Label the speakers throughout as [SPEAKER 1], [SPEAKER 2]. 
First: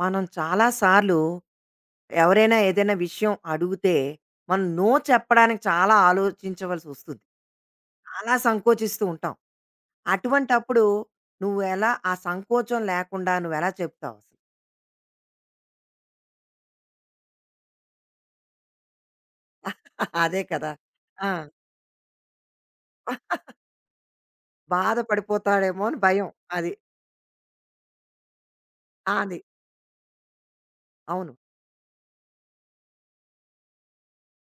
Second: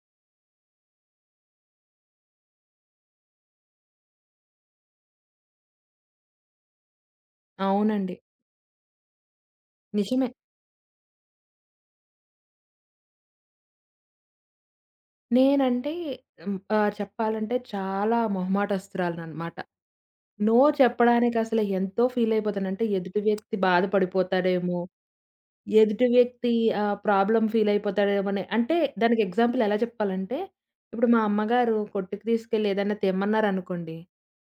[SPEAKER 1] మనం చాలా సార్లు ఎవరైనా ఏదైనా విషయం అడిగితే మనం నో చెప్పడానికి చాలా ఆలోచించవలసి వస్తుంది.
[SPEAKER 2] అవునండి.
[SPEAKER 1] చాలా సంకోచిస్తూ ఉంటాం.
[SPEAKER 2] నిజమే.
[SPEAKER 1] అటువంటప్పుడు నువ్వు ఎలా ఆ సంకోచం లేకుండా నువ్వెలా చెప్తావు అసలు?
[SPEAKER 2] నేనంటే చెప్పాలంటే చాలా మొహమాటస్తురాలిననమాట.
[SPEAKER 1] అదే
[SPEAKER 2] నో
[SPEAKER 1] కదా! ఆ!
[SPEAKER 2] చెప్పడానికసలు ఎంతో ఫీలయిపోతాను. అంటే ఎదుటి వ్యక్తి బాధపడిపోతాడేమో!
[SPEAKER 1] బాధపడిపోతాడేమో అని
[SPEAKER 2] ఎదుటి
[SPEAKER 1] భయం.
[SPEAKER 2] వ్యక్తి
[SPEAKER 1] అది.
[SPEAKER 2] ప్రాబ్లమ్ ఫీల్ అయిపోతాడేమోని. అంటే
[SPEAKER 1] ఆ!
[SPEAKER 2] దానికి
[SPEAKER 1] అది.
[SPEAKER 2] ఎగ్జాంపుల్ ఎలా చెప్పాలంటే, ఇప్పుడు మా
[SPEAKER 1] అవును.
[SPEAKER 2] అమ్మగారు కొట్టుకి తీసుకెళ్ళి ఏదైనా తెమ్మన్నారనుకోండి,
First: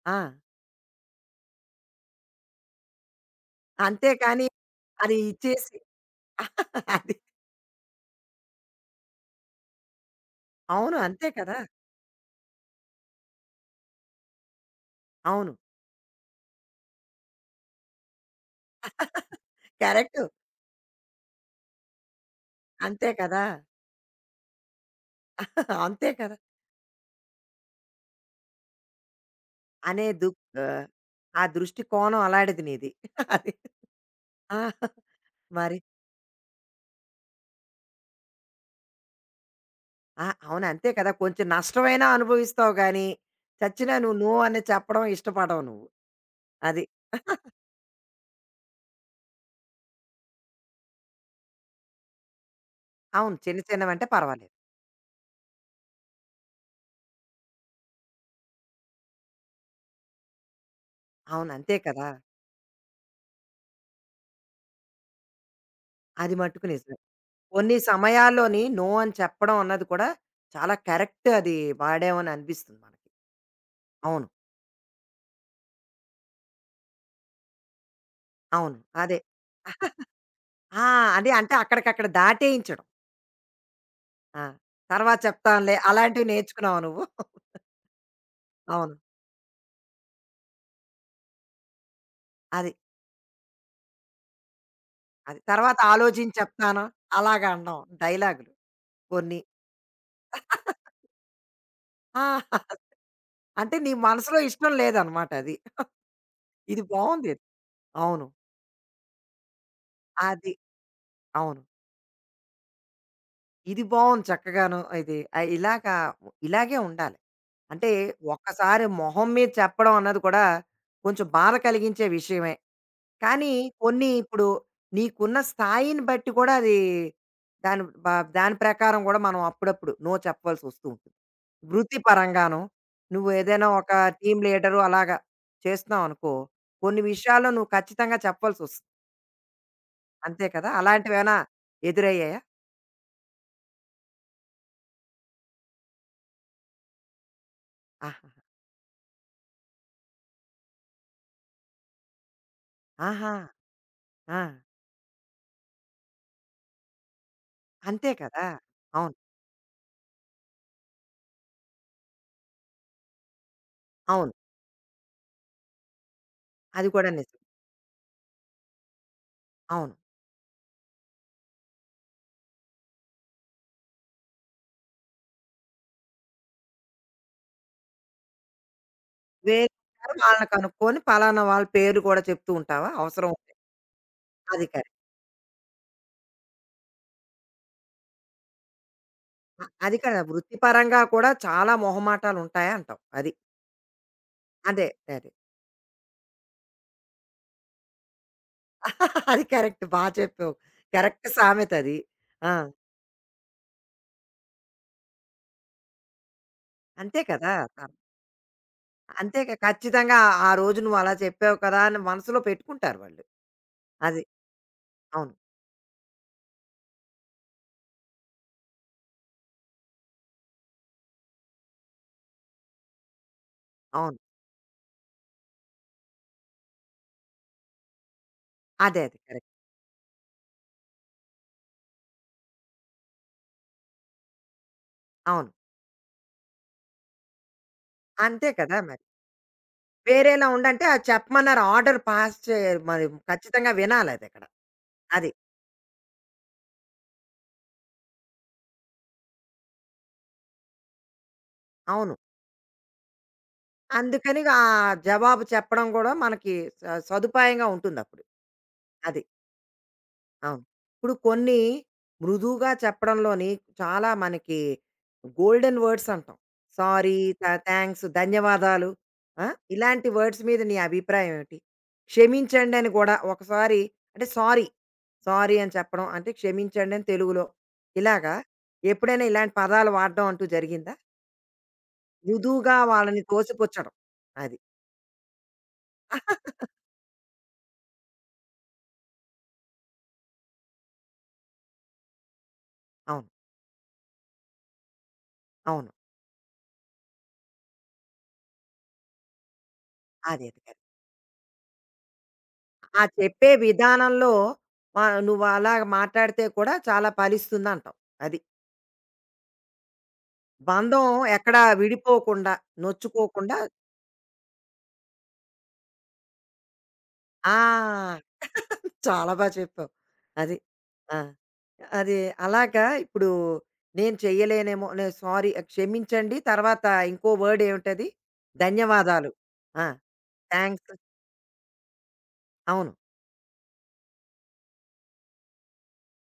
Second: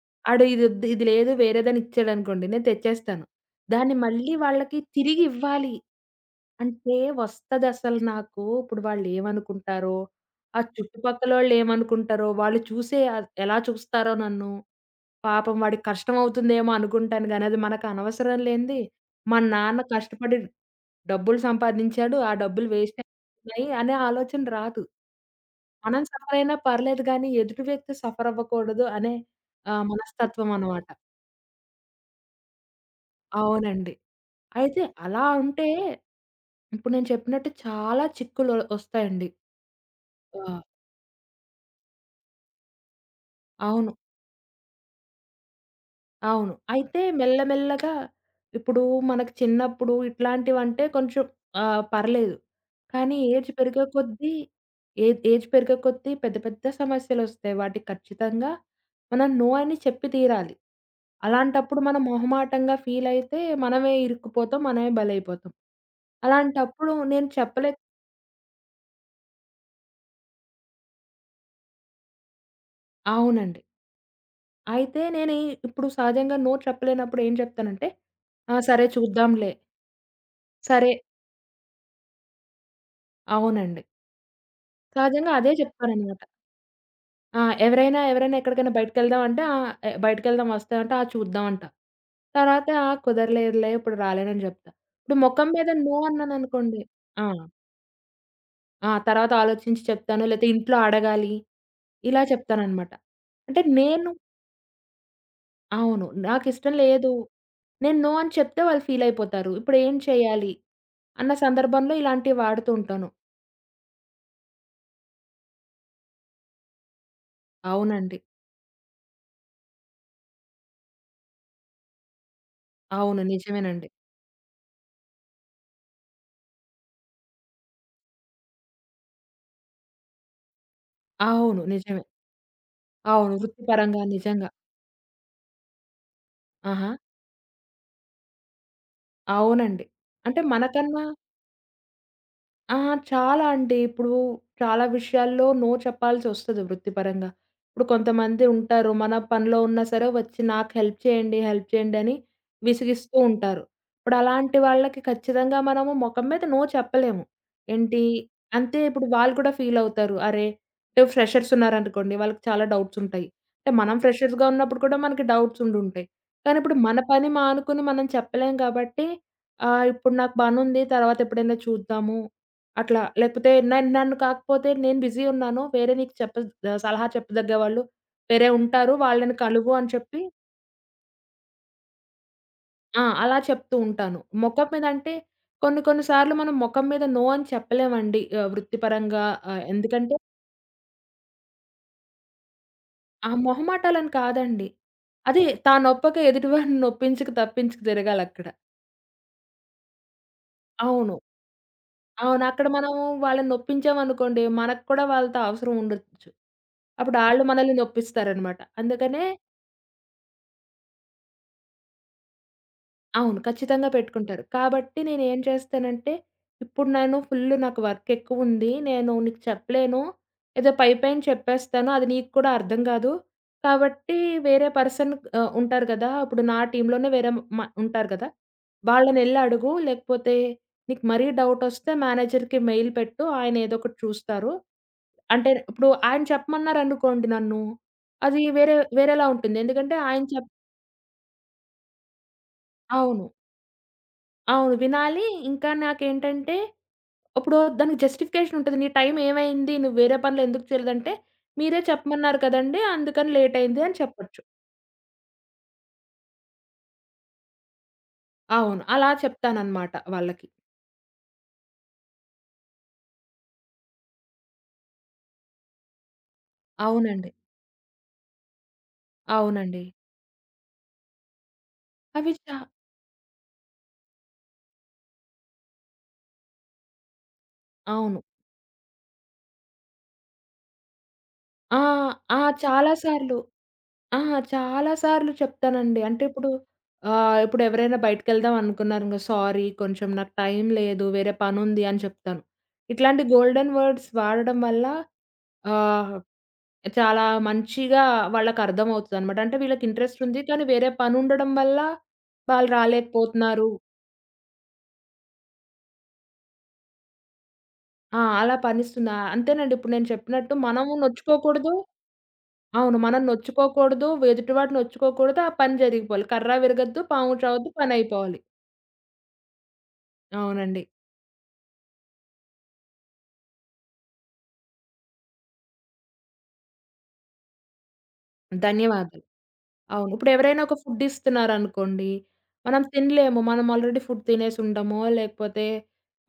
[SPEAKER 1] ఆ!
[SPEAKER 2] ఆడు ఇదొద్దు ఇది లేదు వేరేదని ఇచ్చాడనుకోండి, నేను తెచ్చేస్తాను. దాన్ని మళ్ళీ
[SPEAKER 1] అంతేకాని
[SPEAKER 2] వాళ్ళకి
[SPEAKER 1] అది
[SPEAKER 2] తిరిగి ఇవ్వాలి.
[SPEAKER 1] ఇచ్చేసి
[SPEAKER 2] అంటే
[SPEAKER 1] అది.
[SPEAKER 2] వస్తదసలు నాకు. ఇప్పుడు వాళ్ళేమనుకుంటారో, ఆ
[SPEAKER 1] అవును. అంతే
[SPEAKER 2] చుట్టుపక్కలోళ్ళేమనుకుంటారో, వాళ్ళు
[SPEAKER 1] కదా!
[SPEAKER 2] ఏమనుకుంటారో, వాళ్ళు చూసే ఎలా చూస్తారో నన్ను,
[SPEAKER 1] అవును.
[SPEAKER 2] పాపం వాడికి కష్టమవుతుందేమో అనుకుంటాను గానీ, అది మనకనవసరం లేనిది. మా నాన్న
[SPEAKER 1] కరెక్టు.
[SPEAKER 2] కష్టపడి డబ్బులు సంపాదించాడు. ఆ డబ్బులు వేస్ట్
[SPEAKER 1] అంతే కదా!
[SPEAKER 2] అయిపోతున్నాయి అనే ఆలోచన రాదు. మనం
[SPEAKER 1] అంతే కదా!
[SPEAKER 2] సఫర్ అయినా పర్లేదు గానీ, ఎదుటి వ్యక్తి సఫర్ అవ్వకూడదు అనే
[SPEAKER 1] అనే దుక్
[SPEAKER 2] మనస్తత్వం
[SPEAKER 1] ఆహ్,
[SPEAKER 2] అనమాట.
[SPEAKER 1] ఆ దృష్టి కోణం అలాడిది నీది. అది.
[SPEAKER 2] అవునండి.
[SPEAKER 1] ఆ!
[SPEAKER 2] అయితే అలా ఉంటే,
[SPEAKER 1] మరి
[SPEAKER 2] ఇప్పుడు నేను చెప్పినట్టు చాలా చిక్కులు ఒస్తాయండి.
[SPEAKER 1] ఆ!
[SPEAKER 2] ఆ!
[SPEAKER 1] అవును అంతే కదా! కొంచెం నష్టమైనా అనుభవిస్తావు గానీ, చచ్చినా
[SPEAKER 2] అవును.
[SPEAKER 1] నువ్వు నో అని చెప్పడం ఇష్టపడవు నువ్వు.
[SPEAKER 2] అవును.
[SPEAKER 1] అది.
[SPEAKER 2] అయితే మెల్లమెల్లగా ఇప్పుడు మనకు చిన్నప్పుడు ఇట్లాంటివంటే కొంచెం పర్లేదు. కానీ
[SPEAKER 1] అవును. చిన్న చిన్నవంటే పర్వాలేదు.
[SPEAKER 2] ఏజ్ పెరిగే కొద్దీ పెద్ద పెద్ద సమస్యలొస్తాయి. వాటికి ఖచ్చితంగా మనం నో అని చెప్పి తీరాలి.
[SPEAKER 1] అవును. అంతే
[SPEAKER 2] అలాంటప్పుడు మనం
[SPEAKER 1] కదా!
[SPEAKER 2] మొహమాటంగా ఫీలయితే మనమే ఇరుక్కుపోతాం. మనమే బలైపోతాం.
[SPEAKER 1] అది మట్టుకు
[SPEAKER 2] అలాంటప్పుడు
[SPEAKER 1] నిజమే.
[SPEAKER 2] నేను చెప్పలే
[SPEAKER 1] కొన్ని సమయాల్లోని నో అని చెప్పడం అన్నది కూడా చాలా కరెక్ట్ అది వాడామని అనిపిస్తుంది మనకి.
[SPEAKER 2] అవునండి.
[SPEAKER 1] అవును.
[SPEAKER 2] అయితే నేను ఇప్పుడు సహజంగా నో చెప్పలేనప్పుడు ఏం చెప్తానంటే, "ఆ!
[SPEAKER 1] అవును.
[SPEAKER 2] సరే
[SPEAKER 1] అదే.
[SPEAKER 2] చూద్దాంలే.
[SPEAKER 1] ఆ!
[SPEAKER 2] సరే".
[SPEAKER 1] అదే అంటే అక్కడికక్కడ దాటేయించడం.
[SPEAKER 2] అవునండి.
[SPEAKER 1] ఆ! తర్వాత
[SPEAKER 2] సహజంగా అదే
[SPEAKER 1] చెప్తానులే
[SPEAKER 2] చెప్తారనమాట.
[SPEAKER 1] అలాంటివి నేర్చుకున్నావా నువ్వు?
[SPEAKER 2] ఆ! ఎవరైనా ఎవరైనా ఎక్కడికైనా
[SPEAKER 1] అవును.
[SPEAKER 2] బయటికెళ్దాం వస్తావా అంటే, "ఆ! చూద్దాం" అంటా. తర్వాత
[SPEAKER 1] అది.
[SPEAKER 2] "ఆ! కుదరలేదులే ఇప్పుడు రాలేనని" చెప్తా. ఇప్పుడు
[SPEAKER 1] అది.
[SPEAKER 2] మొఖం మీద
[SPEAKER 1] తర్వాత
[SPEAKER 2] నో
[SPEAKER 1] ఆలోచించి
[SPEAKER 2] అన్నాననుకోండి.
[SPEAKER 1] చెప్తాను.
[SPEAKER 2] ఆ!
[SPEAKER 1] అలాగా అనడం డైలాగులు
[SPEAKER 2] ఆ! తర్వాత
[SPEAKER 1] కొన్ని.
[SPEAKER 2] ఆలోచించి చెప్తాను. లేతే ఇంట్లో అడగాలి.
[SPEAKER 1] ఆ!
[SPEAKER 2] ఇలా చెప్తాననమాట. అంటే
[SPEAKER 1] అంటే నీ
[SPEAKER 2] నేను
[SPEAKER 1] మనసులో ఇష్టం లేదనమాట అది.
[SPEAKER 2] అవును. నాకిష్టం
[SPEAKER 1] ఇది
[SPEAKER 2] లేదు.
[SPEAKER 1] బావుందిది.
[SPEAKER 2] నేను నో
[SPEAKER 1] అవును.
[SPEAKER 2] అని చెప్తే వాళ్ళు ఫీల్ అయిపోతారు. ఇప్పుడేం
[SPEAKER 1] అది.
[SPEAKER 2] చేయాలి? అన్న
[SPEAKER 1] అవును.
[SPEAKER 2] సందర్భంలో ఇలాంటివి వాడుతూ ఉంటాను.
[SPEAKER 1] ఇది బావుంది చక్కగాను. ఇది ఇలాగా ఇలాగే ఉండాలి. అంటే
[SPEAKER 2] అవునండి.
[SPEAKER 1] ఒక్కసారి మొహం మీద చెప్పడం అన్నది కూడా కొంచెం బాధ కలిగించే విషయమే.
[SPEAKER 2] అవును.
[SPEAKER 1] కానీ
[SPEAKER 2] నిజమేనండి.
[SPEAKER 1] కొన్ని ఇప్పుడు నీకున్న స్థాయిని బట్టి కూడా అది దాని బ దాని ప్రకారం కూడా మనం అప్పుడప్పుడు నో చెప్పవలసి వస్తూ ఉంటుంది.
[SPEAKER 2] అవును.
[SPEAKER 1] వృత్తి
[SPEAKER 2] నిజమే.
[SPEAKER 1] పరంగాను నువ్వు
[SPEAKER 2] అవును.
[SPEAKER 1] ఏదైనా ఒక
[SPEAKER 2] వృత్తిపరంగా
[SPEAKER 1] టీమ్
[SPEAKER 2] నిజంగా.
[SPEAKER 1] లీడరు అలాగా చేస్తున్నావు అనుకో,
[SPEAKER 2] ఆహా!
[SPEAKER 1] కొన్ని విషయాల్లో నువ్వు ఖచ్చితంగా చెప్పవలసి వస్తుంది.
[SPEAKER 2] అవునండి. అంటే
[SPEAKER 1] అంతే కదా!
[SPEAKER 2] మనకన్నా
[SPEAKER 1] అలాంటివేమైనా ఎదురయ్యాయా?
[SPEAKER 2] ఆ! చాలా అండి. ఇప్పుడు చాలా విషయాల్లో నో చెప్పాల్సొస్తది వృత్తిపరంగా. ఇప్పుడు
[SPEAKER 1] ఆహా!
[SPEAKER 2] కొంతమంది ఉంటారు. మన పనిలో ఉన్నా సరే వచ్చి నాకు హెల్ప్ చేయండి, హెల్ప్ చేయండి అని విసిగిస్తూ
[SPEAKER 1] ఆహా!
[SPEAKER 2] ఉంటారు. ఇప్పుడు
[SPEAKER 1] ఆ!
[SPEAKER 2] అలాంటి వాళ్ళకి ఖచ్చితంగా మనము మొఖం మీద నో చెప్పలేము. ఏంటి
[SPEAKER 1] అంతే కదా!
[SPEAKER 2] అంతే. ఇప్పుడు
[SPEAKER 1] అవును.
[SPEAKER 2] వాళ్ళు కూడా ఫీల్ అవుతారు. అరే! ఇప్పుడు ఫ్రెషర్స్ ఉన్నారనుకోండి. వాళ్ళకి చాలా డౌట్స్ ఉంటాయి. అంటే మనం
[SPEAKER 1] అవును.
[SPEAKER 2] ఫ్రెషర్స్‌గా ఉన్నప్పుడు కూడా మనకి డౌట్స్ ఉండుంటాయి. కానీ ఇప్పుడు
[SPEAKER 1] అది
[SPEAKER 2] మన
[SPEAKER 1] కూడా
[SPEAKER 2] పని
[SPEAKER 1] నిజం.
[SPEAKER 2] మానుకుని మనం చెప్పలేం కాబట్టి
[SPEAKER 1] అవును.
[SPEAKER 2] ఇప్పుడు నాకు పనుంది తర్వాత ఎప్పుడైనా చూద్దాము అట్లా. లేకపోతే నన్ నన్ను కాకపోతే నేను బిజీ ఉన్నాను. వేరే నీకు చెప్ప ఆహ్, సలహా చెప్పదగ్గ వాళ్ళు వేరే ఉంటారు. వాళ్ళని
[SPEAKER 1] వేరే
[SPEAKER 2] కలువు అని చెప్పి
[SPEAKER 1] వాళ్ళని కనుక్కొని పలానా వాళ్ళ పేరు కూడా చెప్తూ ఉంటావా
[SPEAKER 2] ఆ!
[SPEAKER 1] అవసరం
[SPEAKER 2] అలా
[SPEAKER 1] ఉంటే?
[SPEAKER 2] చెప్తూ ఉంటాను.
[SPEAKER 1] అది
[SPEAKER 2] మొఖం మీద
[SPEAKER 1] కరెక్ట్.
[SPEAKER 2] అంటే కొన్ని కొన్ని సార్లు మనం మొఖం మీద నో అని చెప్పలేమండి. వృత్తిపరంగా
[SPEAKER 1] అది
[SPEAKER 2] ఎందుకంటే
[SPEAKER 1] కదా! వృత్తిపరంగా కూడా చాలా మొహమాటాలుంటాయి అంటావు.
[SPEAKER 2] ఆ
[SPEAKER 1] అది.
[SPEAKER 2] మొహమాటాలని కాదండి.
[SPEAKER 1] అదే. అదే.
[SPEAKER 2] అదే నొప్పక ఎదుటివాడిని నొప్పించక తప్పించక తిరగాలక్కడ.
[SPEAKER 1] అది కరెక్ట్. బా చెప్పావు.
[SPEAKER 2] అవును.
[SPEAKER 1] కరెక్ట్ సామెతది.
[SPEAKER 2] అవును.
[SPEAKER 1] ఆ!
[SPEAKER 2] అక్కడ మనం వాళ్ళని నొప్పించామనుకోండి మనకు కూడా వాళ్ళతో అవసరం ఉండొచ్చు. అప్పుడు
[SPEAKER 1] అంతే
[SPEAKER 2] ఆళ్ళు
[SPEAKER 1] కదా!
[SPEAKER 2] మనల్ని
[SPEAKER 1] అ
[SPEAKER 2] నొప్పిస్తారనమాట. అందుకనే
[SPEAKER 1] అంతేగా ఖచ్చితంగా ఆ ఆ రోజు నువ్వు అలా చెప్పావు కదా! అని మనసులో పెట్టుకుంటారు వాళ్ళు.
[SPEAKER 2] అవును. ఖచ్చితంగా
[SPEAKER 1] అది.
[SPEAKER 2] పెట్టుకుంటారు. కాబట్టి
[SPEAKER 1] అవును.
[SPEAKER 2] నేనేం చేస్తానంటే, ఇప్పుడు నేను ఫుల్లు నాకు వర్క్ ఎక్కువుంది. నేను నీకు చెప్పలేను. ఏదో పైపైన చెప్పేస్తాను. అది నీకు కూడా అర్థం కాదు. కాబట్టి
[SPEAKER 1] అవును.
[SPEAKER 2] వేరే పర్సన్ ఉంటారు కదా! ఇప్పుడు నా టీమ్‌లోనే వేరే ఉంటారు కదా!
[SPEAKER 1] అదే. అదే.
[SPEAKER 2] వాళ్ళనెళ్లి
[SPEAKER 1] కరెక్ట్.
[SPEAKER 2] అడుగు. లేకపోతే నీకు మరీ డౌటొస్తే మేనేజర్‌కి మెయిల్ పెట్టు. ఆయన ఏదో ఒకటి చూస్తారు. అంటే
[SPEAKER 1] అవును.
[SPEAKER 2] ఇప్పుడు ఆయన చెప్పమన్నారనుకోండి నన్ను, అది
[SPEAKER 1] అంతే కదా మరి.
[SPEAKER 2] వేరేలా ఉంటుంది. ఎందుకంటే ఆయన
[SPEAKER 1] వేరేలా
[SPEAKER 2] చెప్
[SPEAKER 1] ఉండంటే అది చెప్పమన్నారు ఆర్డర్ పాస్ చే మరి
[SPEAKER 2] అవును.
[SPEAKER 1] ఖచ్చితంగా వినాలదక్కడ. అది.
[SPEAKER 2] అవును.
[SPEAKER 1] అక్కడ.
[SPEAKER 2] వినాలి.
[SPEAKER 1] అది
[SPEAKER 2] ఇంకా నాకేంటంటే, ఇప్పుడు దానికి జస్టిఫికేషన్ ఉంటది. నీ టైం ఏమైంది? నువ్వు వేరే పనులు ఎందుకు చేయలేదంటే, మీరే
[SPEAKER 1] అవును.
[SPEAKER 2] చెప్పమన్నారు కదండీ! అందుకని లేట్ అయింది అని
[SPEAKER 1] అందుకని
[SPEAKER 2] చెప్పొచ్చు.
[SPEAKER 1] ఆ జవాబు చెప్పడం కూడా మనకి సదుపాయంగా ఉంటుందప్పుడు.
[SPEAKER 2] అవును. అలా
[SPEAKER 1] అది.
[SPEAKER 2] చెప్తానన్నమాట వాళ్ళకి.
[SPEAKER 1] అవును. ఇప్పుడు కొన్ని మృదువుగా చెప్పడంలోని చాలా మనకి గోల్డెన్ వర్డ్స్ అంటాం. సారీ,
[SPEAKER 2] అవునండి.
[SPEAKER 1] థాంక్స్, ధన్యవాదాలు. ఆ!
[SPEAKER 2] అవునండి.
[SPEAKER 1] ఇలాంటి వర్డ్స్ మీద నీ అభిప్రాయం ఏమిటి?
[SPEAKER 2] అవి చా
[SPEAKER 1] క్షమించండి అని గూడా ఒకసారి అంటే సారీ, సారీ అని చెప్పడం అంటే క్షమించండి అని తెలుగులో.
[SPEAKER 2] అవును.
[SPEAKER 1] ఇలాగా ఎప్పుడైనా ఇలాంటి పదాలు వాడడం అంటూ జరిగిందా?
[SPEAKER 2] ఆ! ఆ!
[SPEAKER 1] మృదువుగా
[SPEAKER 2] చాలా
[SPEAKER 1] వాళ్ళని
[SPEAKER 2] సార్లు.
[SPEAKER 1] తోసిపుచ్చడం.
[SPEAKER 2] ఆ!
[SPEAKER 1] అది.
[SPEAKER 2] చాలా సార్లు చెప్తానండి. అంటే ఇప్పుడు ఇప్పుడు ఎవరైనా బయటికెళ్దాం అనుకున్నారనుకో, "సారీ కొంచెం నాకు టైం లేదు. వేరే పనుంది" అని చెప్తాను. ఇట్లాంటి
[SPEAKER 1] అవును.
[SPEAKER 2] గోల్డెన్ వర్డ్స్ వాడడం వల్ల
[SPEAKER 1] అవును.
[SPEAKER 2] ఆహ్, చాలా మంచిగా వాళ్ళకర్థమవుతదనమాట. అంటే వీళ్ళకి ఇంట్రెస్ట్ ఉంది.
[SPEAKER 1] అదే.
[SPEAKER 2] కానీ
[SPEAKER 1] అదే.
[SPEAKER 2] వేరే పనుండడం వల్ల వాళ్ళు
[SPEAKER 1] ఆ చెప్పే
[SPEAKER 2] రాలేకపోతున్నారు.
[SPEAKER 1] విధానంలో వ నువ్వు అలాగ మాట్లాడితే కూడా చాలా ఫలిస్తుందంటావు.
[SPEAKER 2] ఆ!
[SPEAKER 1] అది.
[SPEAKER 2] అలా పనిస్తున్నా అంతేనండి. ఇప్పుడు నేను చెప్పినట్టు మనము
[SPEAKER 1] బంధం ఎక్కడా
[SPEAKER 2] నొచ్చుకోకూడదు.
[SPEAKER 1] విడిపోకుండా,
[SPEAKER 2] అవును. మనం
[SPEAKER 1] నొచ్చుకోకుండా
[SPEAKER 2] నొచ్చుకోకూడదు. ఎదుటివాడు నొచ్చుకోకూడదు. ఆ పని జరిగిపోవాలి. కర్ర విరగద్దు. పాము చావద్దు.
[SPEAKER 1] ఆ!
[SPEAKER 2] పనయిపోవాలి.
[SPEAKER 1] చాలా బా చెప్పావు. అది.
[SPEAKER 2] అవునండి.
[SPEAKER 1] ఆ! అది అలాగా ఇప్పుడు నేను చెయ్యలేనేమో, నేను సారీ క్షమించండి. తర్వాత ఇంకో వర్డ్ ఏమిటది?
[SPEAKER 2] ధన్యవాదాలు.
[SPEAKER 1] ధన్యవాదాలు. ఆ!
[SPEAKER 2] అవును. ఇప్పుడెవరైనా ఒక
[SPEAKER 1] థాంక్స్.
[SPEAKER 2] ఫుడ్ ఇస్తున్నారనుకోండి, మనం
[SPEAKER 1] అవును.
[SPEAKER 2] తినలేము. మనం ఆల్రెడీ ఫుడ్ తినేసుండమో, లేకపోతే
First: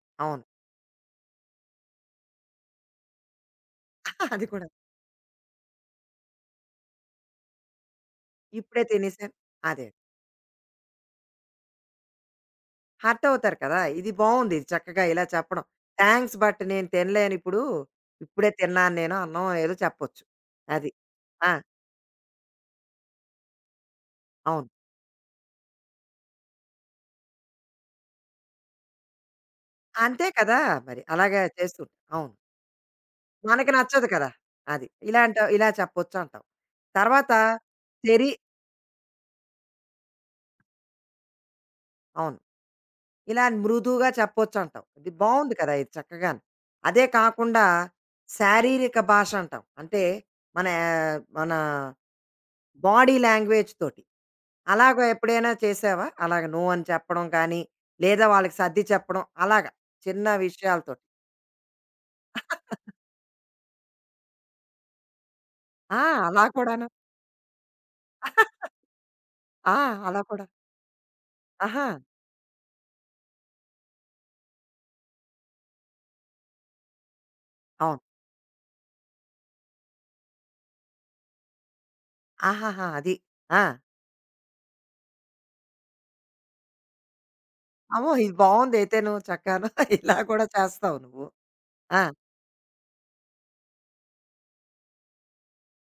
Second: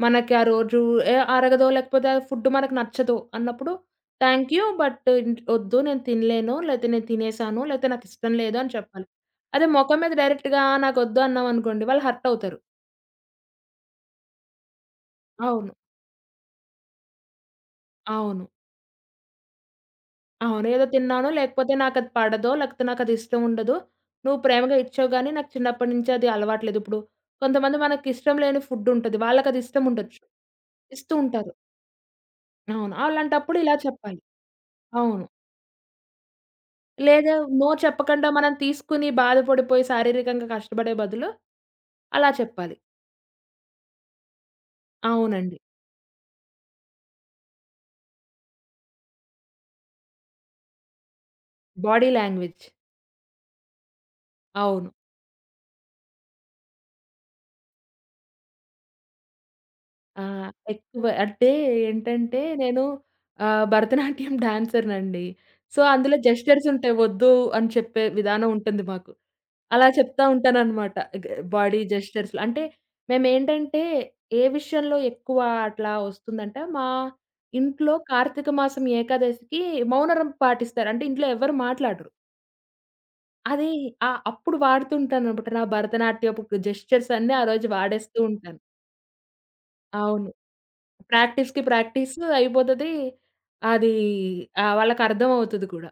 [SPEAKER 2] మనకి ఆ
[SPEAKER 1] అవును.
[SPEAKER 2] రోజు అరగదో, లేకపోతే ఆ ఫుడ్ మనకు నచ్చదో అన్నప్పుడు,
[SPEAKER 1] అది
[SPEAKER 2] థ్యాంక్ యూ.
[SPEAKER 1] కూడా.
[SPEAKER 2] బట్ ఒద్దు నేను తినలేను, లేతే నేను తినేసాను, లేతే నాకిష్టం లేదు అని
[SPEAKER 1] ఇప్పుడే
[SPEAKER 2] చెప్పాలి.
[SPEAKER 1] తినేసాను.
[SPEAKER 2] అదే
[SPEAKER 1] అదే.
[SPEAKER 2] మొఖం మీద డైరెక్ట్‌గా నాకొద్దు అన్నామనుకోండి, వాళ్ళు హర్ట్ అవుతారు.
[SPEAKER 1] హర్ట్ అవుతారు కదా! ఇది బావుంది. ఇది చక్కగా ఇలా చెప్పడం.
[SPEAKER 2] అవును.
[SPEAKER 1] థాంక్స్ బట్ నేను తినలేను ఇప్పుడు.
[SPEAKER 2] అవును.
[SPEAKER 1] ఇప్పుడే తిన్నాను నేను అన్నం ఏదో చెప్పొచ్చు.
[SPEAKER 2] అవును. ఏదో
[SPEAKER 1] అది.
[SPEAKER 2] తిన్నానో,
[SPEAKER 1] ఆ!
[SPEAKER 2] లేకపోతే నాకది పడదో, లేకపోతే నాకది ఇష్టం ఉండదో, నువ్వు
[SPEAKER 1] అవును.
[SPEAKER 2] ప్రేమగా ఇచ్చావు గానీ, నాకు చిన్నప్పటి నుంచి అది అలవాట్లేదు. ఇప్పుడు కొంతమంది మనకిష్టం లేని ఫుడ్ ఉంటది. వాళ్ళకది ఇష్టం ఉండొచ్చు.
[SPEAKER 1] అంతే కదా! మరి
[SPEAKER 2] ఇస్తూ
[SPEAKER 1] అలాగే
[SPEAKER 2] ఉంటారు.
[SPEAKER 1] చేస్తూ అవును.
[SPEAKER 2] అవును. అలాంటప్పుడు
[SPEAKER 1] మనకి
[SPEAKER 2] ఇలా
[SPEAKER 1] నచ్చదు
[SPEAKER 2] చెప్పాలి.
[SPEAKER 1] కదా! అది.
[SPEAKER 2] అవును.
[SPEAKER 1] ఇలాంటి ఇలా చెప్పొచ్చు అంటావు. తర్వాత
[SPEAKER 2] లేదా నో చెప్పకుండా
[SPEAKER 1] శరీ
[SPEAKER 2] మనం తీసుకుని బాధపడిపోయి శారీరకంగా కష్టపడే బదులు అలా
[SPEAKER 1] అవును.
[SPEAKER 2] చెప్పాలి.
[SPEAKER 1] ఇలా మృదువుగా చెప్పొచ్చు అంటావు. ఇది బావుంది
[SPEAKER 2] అవునండి.
[SPEAKER 1] కదా! ఇది చక్కగాను. అదే కాకుండా శారీరక భాష అంటాం. అంటే మన మన
[SPEAKER 2] బాడీ లాంగ్వేజ్.
[SPEAKER 1] బాడీ లాంగ్వేజ్ తోటి.
[SPEAKER 2] అవును.
[SPEAKER 1] అలాగ ఎప్పుడైనా చేసావా? అలాగ నో అని చెప్పడం కానీ, లేదా వాళ్ళకి సర్ది చెప్పడం అలాగా
[SPEAKER 2] ఆ!
[SPEAKER 1] చిన్న విషయాలతోటి.
[SPEAKER 2] ఎక్కువ అంటే ఏంటంటే నేను భరతనాట్యం డాన్సర్‌నండి. సో,
[SPEAKER 1] ఆ!
[SPEAKER 2] అందులో
[SPEAKER 1] అలా
[SPEAKER 2] జెస్చర్స్
[SPEAKER 1] కూడాను.
[SPEAKER 2] ఉంటాయి. వద్దు అని చెప్పే విధానం ఉంటుంది మాకు.
[SPEAKER 1] ఆ!
[SPEAKER 2] అలా
[SPEAKER 1] అలా
[SPEAKER 2] చెప్తా
[SPEAKER 1] కూడా.
[SPEAKER 2] ఉంటాననమాట. గ బాడీ
[SPEAKER 1] ఆహా!
[SPEAKER 2] జెస్చర్స్‌లో అంటే మేమేంటంటే ఏ విషయంలో ఎక్కువ అట్లా వస్తుందంటే మా ఇంట్లో
[SPEAKER 1] అవును.
[SPEAKER 2] కార్తీక మాసం ఏకాదశికి మౌనరం పాటిస్తారు. అంటే ఇంట్లో ఎవరు మాట్లాడరు.
[SPEAKER 1] ఆహాహా! అది. ఆ!
[SPEAKER 2] అది అప్పుడు వాడుతుంటాననమాట. నా భరతనాట్యపు జెస్చర్స్ అన్నీ ఆ రోజు
[SPEAKER 1] అమ్మో!
[SPEAKER 2] వాడేస్తూ
[SPEAKER 1] ఇది
[SPEAKER 2] ఉంటాను.
[SPEAKER 1] బావుందయితేను చక్కాను. ఇలా
[SPEAKER 2] అవును.
[SPEAKER 1] కూడా చేస్తావు నువ్వు.
[SPEAKER 2] ప్రాక్టీస్‌కి
[SPEAKER 1] ఆ!
[SPEAKER 2] ప్రాక్టీస్ అయిపోతది. అది వాళ్ళకర్థమవుతది కూడా.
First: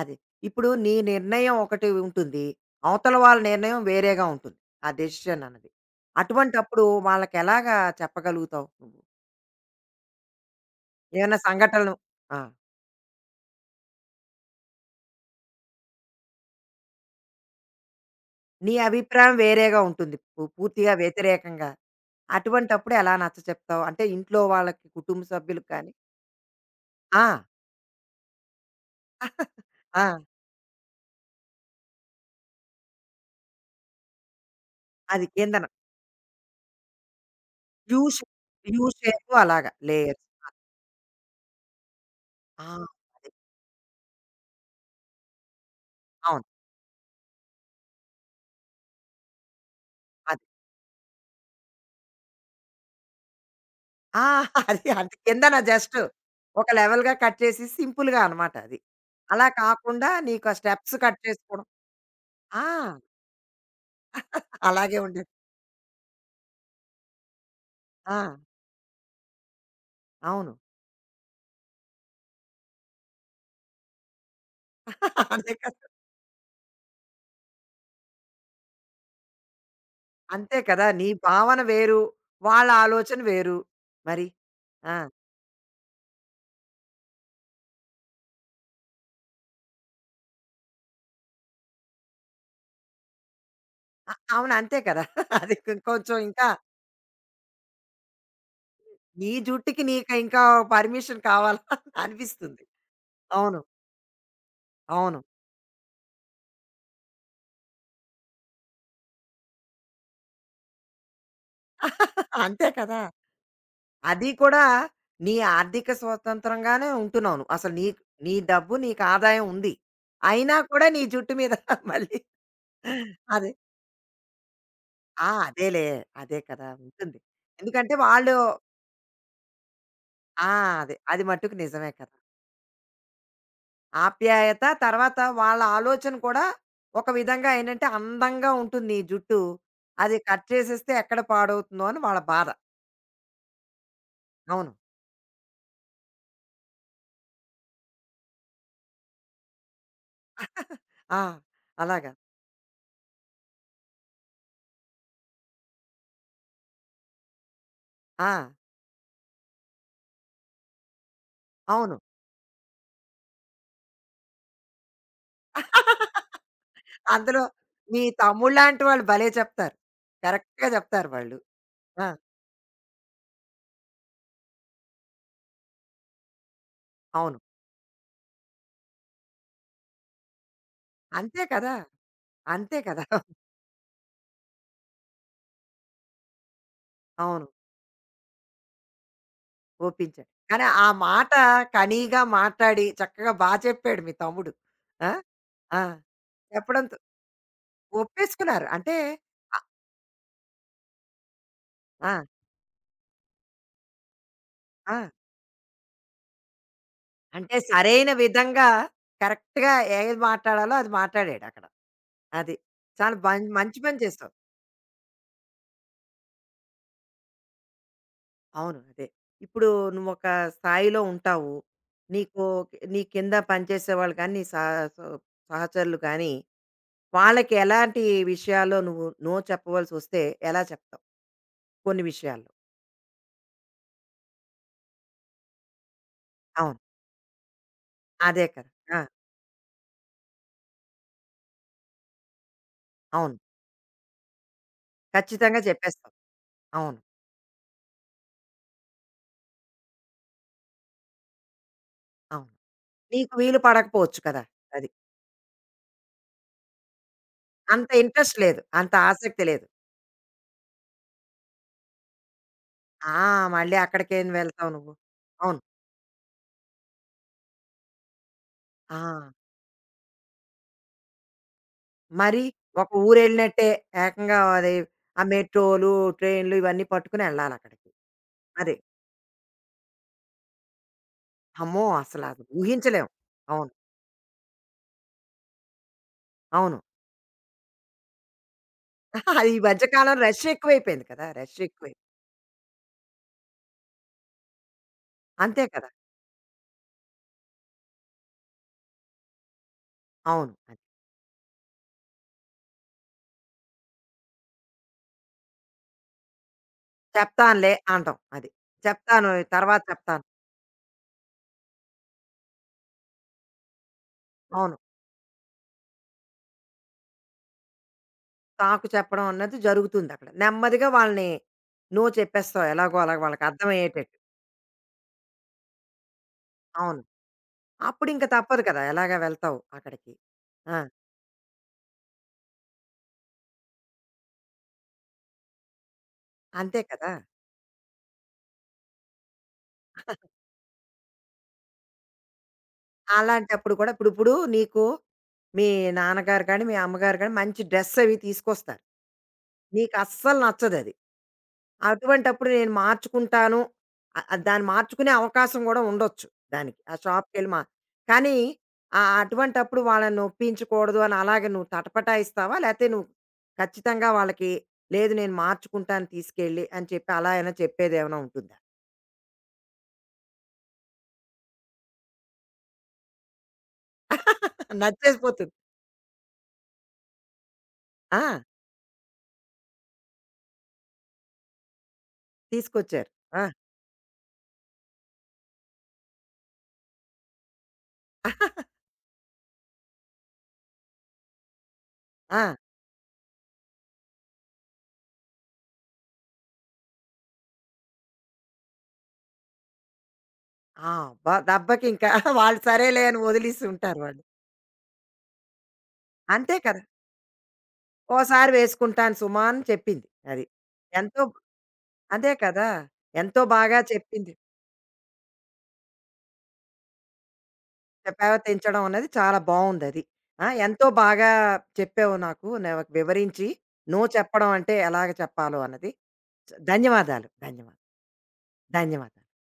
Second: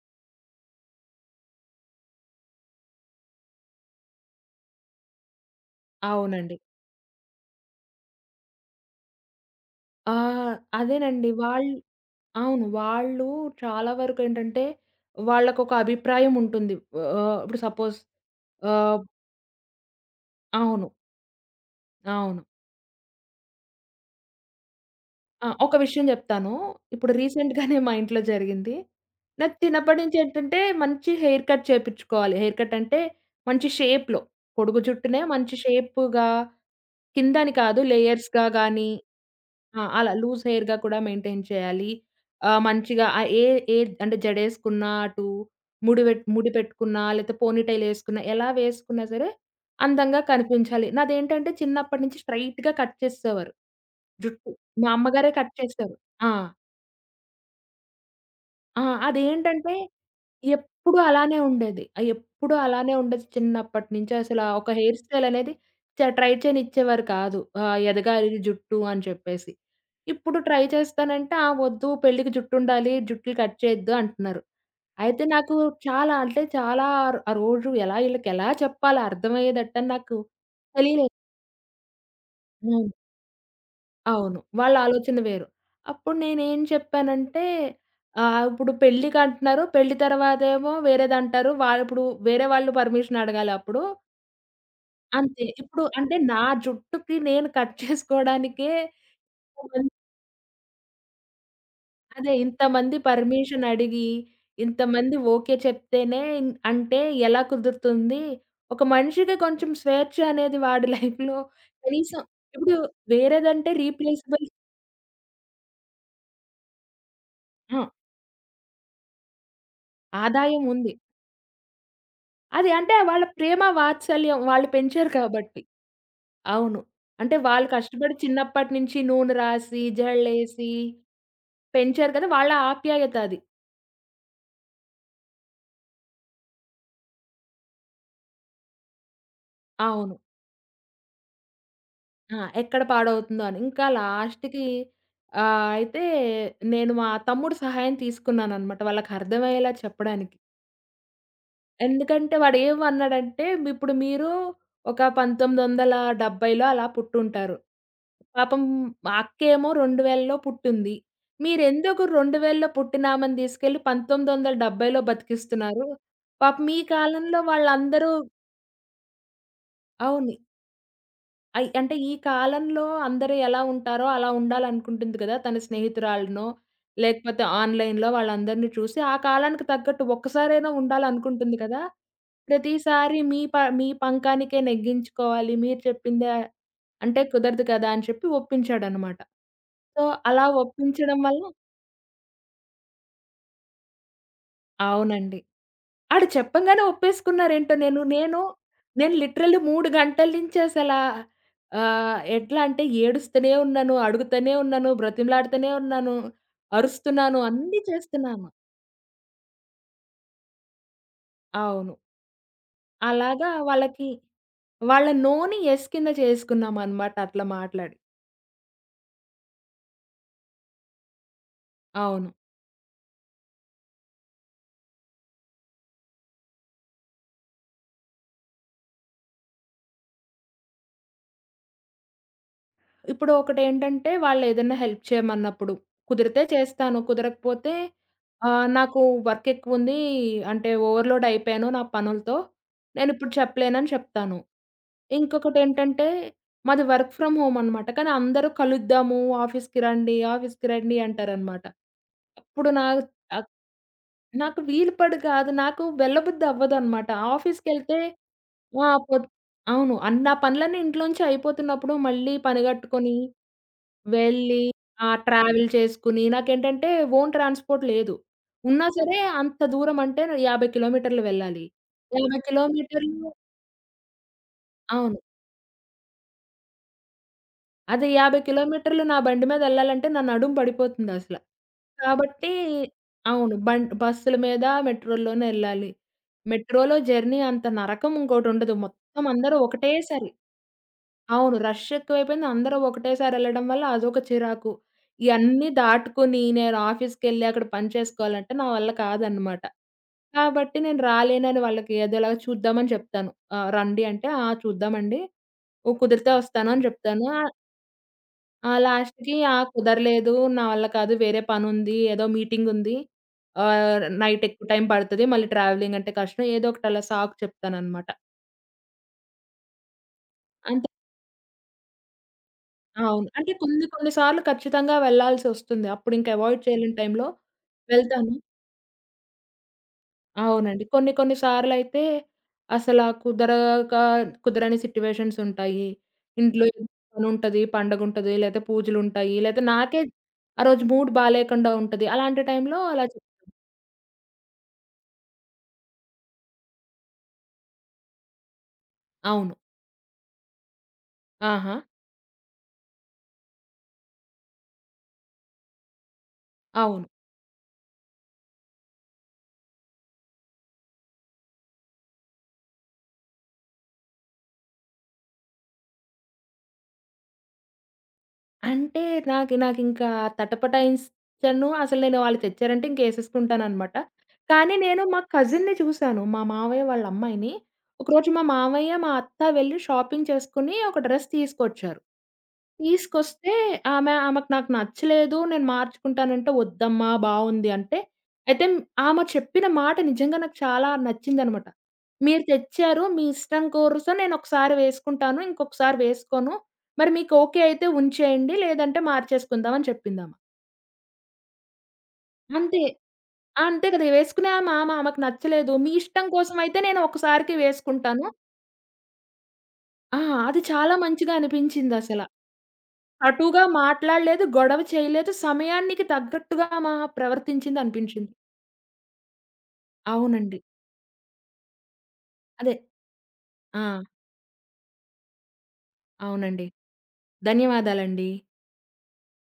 [SPEAKER 1] అది. ఇప్పుడు నీ నిర్ణయం ఒకటి ఉంటుంది. అవతల వాళ్ళ నిర్ణయం వేరేగా ఉంటుంది. ఆ డెసిషన్ అన్నది.
[SPEAKER 2] అవునండి.
[SPEAKER 1] అటువంటప్పుడు వాళ్ళకెలాగా చెప్పగలుగుతావు నువ్వు?
[SPEAKER 2] ఆ! అదేనండి.
[SPEAKER 1] ఏమైనా సంఘటనలు ఆ!
[SPEAKER 2] అవును. వాళ్ళు చాలా వరకేంటంటే, వాళ్ళకొక అభిప్రాయం ఉంటుంది. ఇప్పుడు సపోజ్
[SPEAKER 1] నీ
[SPEAKER 2] ఆహ్,
[SPEAKER 1] అభిప్రాయం వేరేగా ఉంటుంది.
[SPEAKER 2] అవును.
[SPEAKER 1] పూర్తిగా వ్యతిరేకంగా.
[SPEAKER 2] అవును.
[SPEAKER 1] అటువంటప్పుడు ఎలా నచ్చచెప్తావు? అంటే ఇంట్లో వాళ్ళకి, కుటుంబ
[SPEAKER 2] ఆ!
[SPEAKER 1] సభ్యులకు
[SPEAKER 2] ఒక
[SPEAKER 1] కానీ
[SPEAKER 2] విషయం చెప్తాను. ఇప్పుడు
[SPEAKER 1] ఆ!
[SPEAKER 2] రీసెంట్‌గానే మా ఇంట్లో జరిగింది. నాకు చిన్నప్పటి
[SPEAKER 1] ఆ!
[SPEAKER 2] నుంచి ఏంటంటే, మంచి హెయిర్ కట్ చేపించుకోవాలి. హెయిర్ కట్ అంటే, మంచి షేప్‌లో. పొడుగు జుట్టునే
[SPEAKER 1] అది
[SPEAKER 2] మంచి
[SPEAKER 1] కిందన
[SPEAKER 2] షేపుగా, కిందని కాదు
[SPEAKER 1] యూ షే
[SPEAKER 2] లేయర్స్‌గా
[SPEAKER 1] యూ
[SPEAKER 2] గాని
[SPEAKER 1] షేపు అలాగా
[SPEAKER 2] ఆ! అలా
[SPEAKER 1] లేయర్స్.
[SPEAKER 2] లూజ్ హెయిర్‌గా కూడా మెయింటైన్ చేయాలి. ఆహ్,
[SPEAKER 1] ఆ!
[SPEAKER 2] మంచిగా ఆహ్,
[SPEAKER 1] అది.
[SPEAKER 2] ఏ ఏ అంటే జడేసుకున్నా, అటు
[SPEAKER 1] అవును.
[SPEAKER 2] ముడి పెట్టుకున్నా, లేతే పోనీటైల్ ఏసుకున్నా, ఎలా వేసుకున్నా సరే అందంగా
[SPEAKER 1] అది.
[SPEAKER 2] కనిపించాలి. నాదేంటంటే చిన్నప్పటి నుంచి స్ట్రెయిట్‌గా కట్ చేసేసేవారు
[SPEAKER 1] ఆ!
[SPEAKER 2] జుట్టు.
[SPEAKER 1] అది
[SPEAKER 2] మా
[SPEAKER 1] అంత
[SPEAKER 2] అమ్మగారే కట్
[SPEAKER 1] కిందన
[SPEAKER 2] చేసేవారు.
[SPEAKER 1] జస్టు
[SPEAKER 2] ఆ!
[SPEAKER 1] ఒక లెవెల్‌గా కట్ చేసి సింపుల్‌గా అనమాట అది.
[SPEAKER 2] ఆ!
[SPEAKER 1] అలా
[SPEAKER 2] అదేంటంటే
[SPEAKER 1] కాకుండా నీకు ఆ స్టెప్స్
[SPEAKER 2] ఎప్పుడూ
[SPEAKER 1] కట్
[SPEAKER 2] అలానే
[SPEAKER 1] చేసుకోవడం.
[SPEAKER 2] ఉండేది. ఎప్పుడూ
[SPEAKER 1] ఆ!
[SPEAKER 2] అలానే ఉండేది చిన్నప్పటి నుంచి. అసలా ఒక
[SPEAKER 1] అలాగే
[SPEAKER 2] హెయిర్ స్టైల్
[SPEAKER 1] ఉండేది.
[SPEAKER 2] అనేది ట్రై చేయనిచ్చేవారు కాదు.
[SPEAKER 1] ఆ!
[SPEAKER 2] ఎదగాలి జుట్టు అని చెప్పేసి. ఇప్పుడు
[SPEAKER 1] అవును.
[SPEAKER 2] ట్రై చేస్తానంటే, "ఆ! వద్దు పెళ్ళికి జుట్టుండాలి, జుట్లు కట్ చేయొద్దు" అంటున్నారు. అయితే
[SPEAKER 1] అదే
[SPEAKER 2] నాకు
[SPEAKER 1] కదా!
[SPEAKER 2] చాలా ఆ రోజు ఈళ్ళకెలా చెప్పాలా అర్థమయ్యేటట్టని నాకు
[SPEAKER 1] అంతే కదా! నీ
[SPEAKER 2] తెలియలేదు.
[SPEAKER 1] భావన వేరు. వాళ్ళ
[SPEAKER 2] హ్మ్.
[SPEAKER 1] ఆలోచన వేరు. మరి.
[SPEAKER 2] అవును. వాళ్ళ
[SPEAKER 1] ఆ!
[SPEAKER 2] ఆలోచన వేరు. అప్పుడు నేనేం చెప్పానంటే, ఇప్పుడు పెళ్ళికి అంటున్నారు. పెళ్లి తర్వాతేమో వేరేదంటారు. వాళ్ళు ఇప్పుడు వేరే వాళ్ళు పర్మిషన్ అడగాలప్పుడు.
[SPEAKER 1] అవును. అంతే కదా!
[SPEAKER 2] అంతే.
[SPEAKER 1] అది
[SPEAKER 2] ఇప్పుడు
[SPEAKER 1] కొంచెం
[SPEAKER 2] అంటే నా
[SPEAKER 1] ఇంకా
[SPEAKER 2] జుట్టుకి నేను కట్ చేసుకోవడానికే
[SPEAKER 1] నీ జుట్టుకి
[SPEAKER 2] ఇంతమంది,
[SPEAKER 1] నీకు ఇంకా పర్మిషన్ కావాలా
[SPEAKER 2] అదే
[SPEAKER 1] అనిపిస్తుంది.
[SPEAKER 2] ఇంతమంది
[SPEAKER 1] అవును.
[SPEAKER 2] పర్మిషన్ అడిగి, ఇంతమంది
[SPEAKER 1] అవును.
[SPEAKER 2] ఓకే చెప్తేనే ఇన్ అంటే ఎలా కుదురుతుంది? ఒక మనిషికి కొంచెం స్వేచ్ఛ అనేది వాడి లైఫ్‌లో కనీసం
[SPEAKER 1] అంతే
[SPEAKER 2] ఇప్పుడు
[SPEAKER 1] కదా!
[SPEAKER 2] వేరేదంటే
[SPEAKER 1] అది
[SPEAKER 2] రీప్లేసబుల్.
[SPEAKER 1] కూడా నీ ఆర్థిక స్వతంత్రంగానే ఉంటున్నావు నువ్వు. అసలు
[SPEAKER 2] ఆ!
[SPEAKER 1] నీకు నీ డబ్బు నీకు ఆదాయం ఉంది. అయినా
[SPEAKER 2] ఆదాయం
[SPEAKER 1] కూడా
[SPEAKER 2] ఉంది.
[SPEAKER 1] నీ జుట్టు మీద మళ్ళీ
[SPEAKER 2] అది అంటే వాళ్ళ
[SPEAKER 1] అదే.
[SPEAKER 2] ప్రేమ వాత్సల్యం వాళ్ళు పెంచారు
[SPEAKER 1] ఆ!
[SPEAKER 2] కాబట్టి.
[SPEAKER 1] అదేలే. అదే కదా!
[SPEAKER 2] అవును.
[SPEAKER 1] ఉంటుంది.
[SPEAKER 2] అంటే వాళ్ళు
[SPEAKER 1] ఎందుకంటే
[SPEAKER 2] కష్టపడి
[SPEAKER 1] వాళ్ళు
[SPEAKER 2] చిన్నప్పటి నుంచి నూనె రాసి,
[SPEAKER 1] ఆ!
[SPEAKER 2] జల్లేసి
[SPEAKER 1] అదే. అది మట్టుకు నిజమే
[SPEAKER 2] పెంచారు
[SPEAKER 1] కదా!
[SPEAKER 2] కదా! వాళ్ళ ఆప్యాయత అది.
[SPEAKER 1] ఆప్యాయత తర్వాత వాళ్ళ ఆలోచన కూడా ఒక విధంగా ఏంటంటే అందంగా ఉంటుంది నీ జుట్టు. అది
[SPEAKER 2] అవును.
[SPEAKER 1] కట్ చేసేస్తే ఎక్కడ పాడవుతుందో అని వాళ్ళ
[SPEAKER 2] ఆ!
[SPEAKER 1] బాధ.
[SPEAKER 2] ఎక్కడ పాడవుతుందో అని. ఇంకా లాస్ట్‌కి
[SPEAKER 1] అవును.
[SPEAKER 2] అయితే నేను మా తమ్ముడు సహాయం తీసుకున్నాననమాట వాళ్ళకర్థమయ్యేలా చెప్పడానికి.
[SPEAKER 1] ఆ! అలాగా.
[SPEAKER 2] ఎందుకంటే వాడేమన్నాడంటే, ఇప్పుడు మీరు ఒక 1970లో అలా పుట్టుంటారు.
[SPEAKER 1] ఆ!
[SPEAKER 2] పాపం మా అక్కేమో 2000లో పుట్టింది.
[SPEAKER 1] అవును.
[SPEAKER 2] మీరెందుకు 2000లో పుట్టినామెని తీసుకెళ్ళి 1970లో బతికిస్తున్నారు? పాపం మీ కాలంలో
[SPEAKER 1] అందులో మీ
[SPEAKER 2] వాళ్ళందరూ
[SPEAKER 1] తమ్ముడులాంటి వాళ్ళు భలే చెప్తారు.
[SPEAKER 2] అవును.
[SPEAKER 1] కరెక్ట్‌గా చెప్తారు వాళ్ళు.
[SPEAKER 2] అంటే
[SPEAKER 1] ఆ!
[SPEAKER 2] ఈ కాలంలో అందరూ ఎలా ఉంటారో అలా ఉండాలనుకుంటుంది కదా! తన స్నేహితురాలనో,
[SPEAKER 1] అవును.
[SPEAKER 2] లేకపోతే ఆన్‌లైన్‌లో వాళ్ళందరిని చూసి ఆ కాలానికి తగ్గట్టు ఒక్కసారైనా
[SPEAKER 1] అంతే
[SPEAKER 2] ఉండాలనుకుంటుంది
[SPEAKER 1] కదా!
[SPEAKER 2] కదా!
[SPEAKER 1] అంతే కదా!
[SPEAKER 2] ప్రతిసారి మీ పంకానికే నెగ్గించుకోవాలి. మీరు చెప్పిందే అంటే
[SPEAKER 1] అవును.
[SPEAKER 2] కుదరదు కదా! అని చెప్పి ఒప్పించాడనమాట. సో,
[SPEAKER 1] ఒప్పించాడు.
[SPEAKER 2] అలా
[SPEAKER 1] కానీ ఆ
[SPEAKER 2] ఒప్పించడం
[SPEAKER 1] మాట
[SPEAKER 2] వల్ల
[SPEAKER 1] కనీగా మాట్లాడి చక్కగా బా చెప్పాడు మీ తమ్ముడు. ఆ!
[SPEAKER 2] అవునండి.
[SPEAKER 1] ఆ!
[SPEAKER 2] ఆడు చెప్పంగానే
[SPEAKER 1] చెప్పడంతో
[SPEAKER 2] ఒప్పేసుకున్నారేంటో నేను నేను
[SPEAKER 1] ఒప్పేసుకున్నారు. అంటే
[SPEAKER 2] నేను లిటరల్లీ
[SPEAKER 1] ఆహ్,
[SPEAKER 2] 3 గంటల నుంచి అసలా
[SPEAKER 1] ఆ!
[SPEAKER 2] ఎట్లా అంటే ఏడుస్తూనే ఉన్నాను, అడుగుతూనే ఉన్నాను,
[SPEAKER 1] ఆ!
[SPEAKER 2] బ్రతిమలాడుతూనే ఉన్నాను, అరుస్తున్నాను,
[SPEAKER 1] అంటే
[SPEAKER 2] అన్నీ
[SPEAKER 1] సరైన
[SPEAKER 2] చేస్తున్నాను.
[SPEAKER 1] విధంగా కరెక్ట్‌గా ఏది మాట్లాడాలో అది మాట్లాడాడక్కడ.
[SPEAKER 2] అవును.
[SPEAKER 1] అది. చాలా
[SPEAKER 2] అలాగా
[SPEAKER 1] మంచి పని
[SPEAKER 2] వాళ్ళకి
[SPEAKER 1] చేసావు.
[SPEAKER 2] వాళ్ళ నోని యెస్ కింద చేసుకున్నామనమాట అట్లా మాట్లాడి.
[SPEAKER 1] అవును. అదే. ఇప్పుడు నువ్వొక స్థాయిలో ఉంటావు.
[SPEAKER 2] అవును.
[SPEAKER 1] నీకు నీ కింద పనిచేసేవాళ్ళు గానీ, నీ సహ సొ సహచరులు గానీ, వాళ్ళకి ఎలాంటి విషయాల్లో నువ్వు నో చెప్పవలసొస్తే ఎలా చెప్తావు? కొన్ని విషయాల్లో.
[SPEAKER 2] ఇప్పుడు ఒకటేంటంటే వాళ్ళేదైనా హెల్ప్ చేయమన్నప్పుడు, కుదిరితే
[SPEAKER 1] అవును.
[SPEAKER 2] చేస్తాను. కుదరకపోతే
[SPEAKER 1] అదే కదా! ఆ!
[SPEAKER 2] నాకు వర్క్ ఎక్కువుంది. అంటే ఓవర్‌లోడ్ అయిపోయాను నా పనులతో. నేనిప్పుడు
[SPEAKER 1] అవును.
[SPEAKER 2] చెప్పలేనని చెప్తాను.
[SPEAKER 1] ఖచ్చితంగా
[SPEAKER 2] ఇంకొకటేంటంటే
[SPEAKER 1] చెప్పేస్తావు.
[SPEAKER 2] మాది
[SPEAKER 1] అవును.
[SPEAKER 2] వర్క్ ఫ్రమ్ హోమ్ అనమాట. కానీ అందరూ కలుద్దాము, ఆఫీస్‌కి రండి, ఆఫీస్‌కి రండి అంటారనమాట.
[SPEAKER 1] అవును.
[SPEAKER 2] అప్పుడు నా
[SPEAKER 1] నీకు
[SPEAKER 2] ఆహ్,
[SPEAKER 1] వీలు పడకపోవచ్చు కదా!
[SPEAKER 2] నాకు
[SPEAKER 1] అది.
[SPEAKER 2] వీలు పడి కాదు. నాకు వెళ్ళబుద్ధి అవ్వదనమాట.
[SPEAKER 1] అంత
[SPEAKER 2] ఆఫీస్‌కెళ్తే
[SPEAKER 1] ఇంట్రెస్ట్ లేదు.
[SPEAKER 2] ఆ!
[SPEAKER 1] అంత
[SPEAKER 2] పొద్
[SPEAKER 1] ఆసక్తి లేదు.
[SPEAKER 2] అవును. నా పనులన్నీ ఇంట్లోంచి అయిపోతున్నప్పుడు మళ్ళీ పనిగట్టుకొని
[SPEAKER 1] ఆ! మళ్ళీ అక్కడికేం
[SPEAKER 2] వెళ్ళి
[SPEAKER 1] వెళ్తావు నువ్వు.
[SPEAKER 2] ఆ!
[SPEAKER 1] అవును.
[SPEAKER 2] ట్రావెల్ చేసుకొని నాకేంటంటే ఓన్ ట్రాన్స్‌పోర్ట్ లేదు. ఉన్నా
[SPEAKER 1] ఆ!
[SPEAKER 2] సరే అంత దూరం అంటే 50 కిలోమీటర్లు వెళ్ళాలి.
[SPEAKER 1] మరి
[SPEAKER 2] 50
[SPEAKER 1] ఒక
[SPEAKER 2] కిలోమీటర్లు
[SPEAKER 1] ఊరెళ్ళినట్టే ఏకంగా అది
[SPEAKER 2] అవును.
[SPEAKER 1] ఆ మెట్రోలు, ట్రైన్‌లు ఇవన్నీ పట్టుకుని ఎళ్ళాలక్కడికి.
[SPEAKER 2] అదే 50
[SPEAKER 1] అది.
[SPEAKER 2] కిలోమీటర్లు నా బండి మీద ఎళ్ళాలంటే నా నడుము పడిపోతుందసల.
[SPEAKER 1] అమ్మో! అసలా
[SPEAKER 2] కాబట్టి
[SPEAKER 1] ఊహించలేం.
[SPEAKER 2] అవును.
[SPEAKER 1] అవును.
[SPEAKER 2] బస్సుల మీద, మెట్రో‌ల్లోనే ఎళ్ళాలి.
[SPEAKER 1] అవును.
[SPEAKER 2] మెట్రో‌లో జర్నీ అంత నరకం ఇంకోటుండదు. మొత్తం
[SPEAKER 1] అది ఈ
[SPEAKER 2] అందరూ
[SPEAKER 1] మధ్య కాలంలో
[SPEAKER 2] ఒకటేసారి
[SPEAKER 1] రష్ ఎక్కువైపోయింది కదా!
[SPEAKER 2] అవును.
[SPEAKER 1] రష్
[SPEAKER 2] రష్
[SPEAKER 1] ఎక్కువై
[SPEAKER 2] ఎక్కువైపోయింది. అందరూ ఒకటేసారి ఎళ్ళడం వల్ల అదొక చిరాకు.
[SPEAKER 1] అంతే
[SPEAKER 2] ఇయన్నీ
[SPEAKER 1] కదా!
[SPEAKER 2] దాటుకొని నేను ఆఫీస్‌కెళ్ళి అక్కడ పని చేసుకోవాలంటే నా వల్ల కాదనమాట.
[SPEAKER 1] అవును.
[SPEAKER 2] కాబట్టి
[SPEAKER 1] అది.
[SPEAKER 2] నేను రాలేనని వాళ్ళకి ఏదోలాగా చూద్దామని చెప్తాను. రండి అంటే, "ఆ! చూద్దామండి. ఓ కుదిరితే వస్తాను" అని చెప్తాను.
[SPEAKER 1] చెప్తానులే అనడం. అది.
[SPEAKER 2] ఆ!
[SPEAKER 1] చెప్తాను
[SPEAKER 2] లాస్ట్‌కి "ఆ!
[SPEAKER 1] తర్వాత చెప్తాను.
[SPEAKER 2] కుదరలేదు. నా వల్ల కాదు. వేరే పనుంది. ఏదో మీటింగుంది. ఆహ్, నైట్ ఎక్కువ
[SPEAKER 1] అవును.
[SPEAKER 2] టైం పడతది. మళ్ళీ ట్రావెలింగ్ అంటే కష్టం." ఏదో ఒకటి అలా సాకు చెప్తాననమాట.
[SPEAKER 1] తాకు చెప్పడం అన్నది జరుగుతుందక్కడ. నెమ్మదిగా
[SPEAKER 2] అంతే.
[SPEAKER 1] వాళ్ళని నో చెప్పేస్తావు ఎలాగో అలాగ
[SPEAKER 2] అవును. అంటే కొన్ని కొన్ని
[SPEAKER 1] వాళ్ళకర్థమయ్యేటట్టు.
[SPEAKER 2] సార్లు ఖచ్చితంగా వెళ్ళాల్సొస్తుంది. అప్పుడింక అవాయిడ్ చేయలేని
[SPEAKER 1] అవును.
[SPEAKER 2] టైంలో
[SPEAKER 1] అప్పుడింక
[SPEAKER 2] వెళ్తాను.
[SPEAKER 1] తప్పదు కదా! ఎలాగా వెళ్తావు అక్కడికి. ఆ!
[SPEAKER 2] అవునండి. కొన్ని కొన్ని సార్లయితే అసలా కుదరని సిట్యుయేషన్స్ ఉంటాయి. ఇంట్లో
[SPEAKER 1] అంతే
[SPEAKER 2] ఏదో
[SPEAKER 1] కదా!
[SPEAKER 2] పనుంటది, పండగుంటది, లేతే పూజలుంటాయి, లేతే నాకే ఆ రోజు మూడ్ బాలేకుండా ఉంటది. అలాంటి టైంలో అలా చెప్
[SPEAKER 1] అలాంటప్పుడు కూడా ఇప్పుడు ఇప్పుడు నీకు మీ నాన్నగారు గాని, మీ అమ్మగారు గాని మంచి డ్రెస్ అవి తీసుకొస్తారు.
[SPEAKER 2] అవును.
[SPEAKER 1] నీకస్సలు నచ్చదది.
[SPEAKER 2] ఆహా!
[SPEAKER 1] అటువంటప్పుడు నేను మార్చుకుంటాను. దాన్ని మార్చుకునే అవకాశం గూడా ఉండొచ్చు దానికి. ఆ
[SPEAKER 2] అవును.
[SPEAKER 1] షాప్‌కెళ్ళి మా కానీ అటువంటప్పుడు వాళ్ళని నొప్పించకూడదు అని అలాగే నువ్వు తటపటాయిస్తావా? లేతే నువ్వు ఖచ్చితంగా వాళ్ళకి లేదు నేను మార్చుకుంటాను తీసుకెళ్ళి అని చెప్పి అలా అయినా చెప్పేది ఏమైనా చెప్పేదేమైనా ఉంటుందా?
[SPEAKER 2] అంటే నాకు నాకింకా తటపటాయించను. అసలు నేను వాళ్ళు తెచ్చారంటే ఇంకేసేసుకుంటాననమాట. కానీ నేను మా
[SPEAKER 1] నచ్చేసిపోతుంది.
[SPEAKER 2] కజిన్‌ని చూసాను. మా మావయ్య వాళ్ళ అమ్మాయిని.
[SPEAKER 1] ఆ!
[SPEAKER 2] ఒకరోజు మా మావయ్య, మా అత్త వెళ్లి షాపింగ్ చేసుకొని ఒక డ్రెస్ తీసుకొచ్చారు.
[SPEAKER 1] తీసుకొచ్చారు. ఆ!
[SPEAKER 2] తీసుకొస్తే ఆమెకు నాకు నచ్చలేదు. నేను మార్చుకుంటానంటే, "వద్దమ్మా బావుంది" అంటే, అయితే ఆమె చెప్పిన మాట నిజంగా నాకు చాలా నచ్చిందనమాట.
[SPEAKER 1] ఆ!
[SPEAKER 2] "మీరు తెచ్చారు. మీ ఇష్టం కోసం నేనొకసారి వేసుకుంటాను. ఇంకొకసారి వేసుకోను. మరి మీకు ఓకే అయితే ఉంచేయండి. లేదంటే మార్చేసుకుందాం" అని చెప్పిందామె.
[SPEAKER 1] ఆ! అబ్బా! దెబ్బకింకా వాళ్ళు
[SPEAKER 2] అంతే.
[SPEAKER 1] సరేలే అని వదిలేసి
[SPEAKER 2] అంతే
[SPEAKER 1] ఉంటారు
[SPEAKER 2] కదా!
[SPEAKER 1] వాళ్ళు.
[SPEAKER 2] వేసుకునే ఆమె ఆమె ఆమెకు నచ్చలేదు. "మీ ఇష్టం
[SPEAKER 1] అంతే
[SPEAKER 2] కోసమయితే
[SPEAKER 1] కదా!
[SPEAKER 2] నేను ఒకసారికి వేసుకుంటాను."
[SPEAKER 1] ఓసారి వేసుకుంటాను సుమా అని చెప్పింది.
[SPEAKER 2] ఆ!
[SPEAKER 1] అది.
[SPEAKER 2] అది చాలా
[SPEAKER 1] ఎంతో
[SPEAKER 2] మంచిగా అనిపించిందసల.
[SPEAKER 1] అదే కదా! ఎంతో
[SPEAKER 2] అటుగా
[SPEAKER 1] బాగా చెప్పింది.
[SPEAKER 2] మాట్లాడలేదు, గొడవ చేయలేదు. సమయానికి తగ్గట్టుగా ఆమా ప్రవర్తించిందనిపించింది.
[SPEAKER 1] పెవతించడం అన్నది చాలా బావుందది. ఆ!
[SPEAKER 2] అవునండి.
[SPEAKER 1] ఎంతో బాగా చెప్పావు నాకు.
[SPEAKER 2] అదే.
[SPEAKER 1] నాకు వివరించి
[SPEAKER 2] ఆ!
[SPEAKER 1] నో చెప్పడం అంటే ఎలాగ చెప్పాలో అన్నది.
[SPEAKER 2] అవునండి.
[SPEAKER 1] ధన్యవాదాలు. ధన్యవాదాలు.
[SPEAKER 2] ధన్యవాదాలండి.
[SPEAKER 1] ధన్యవాదాలు.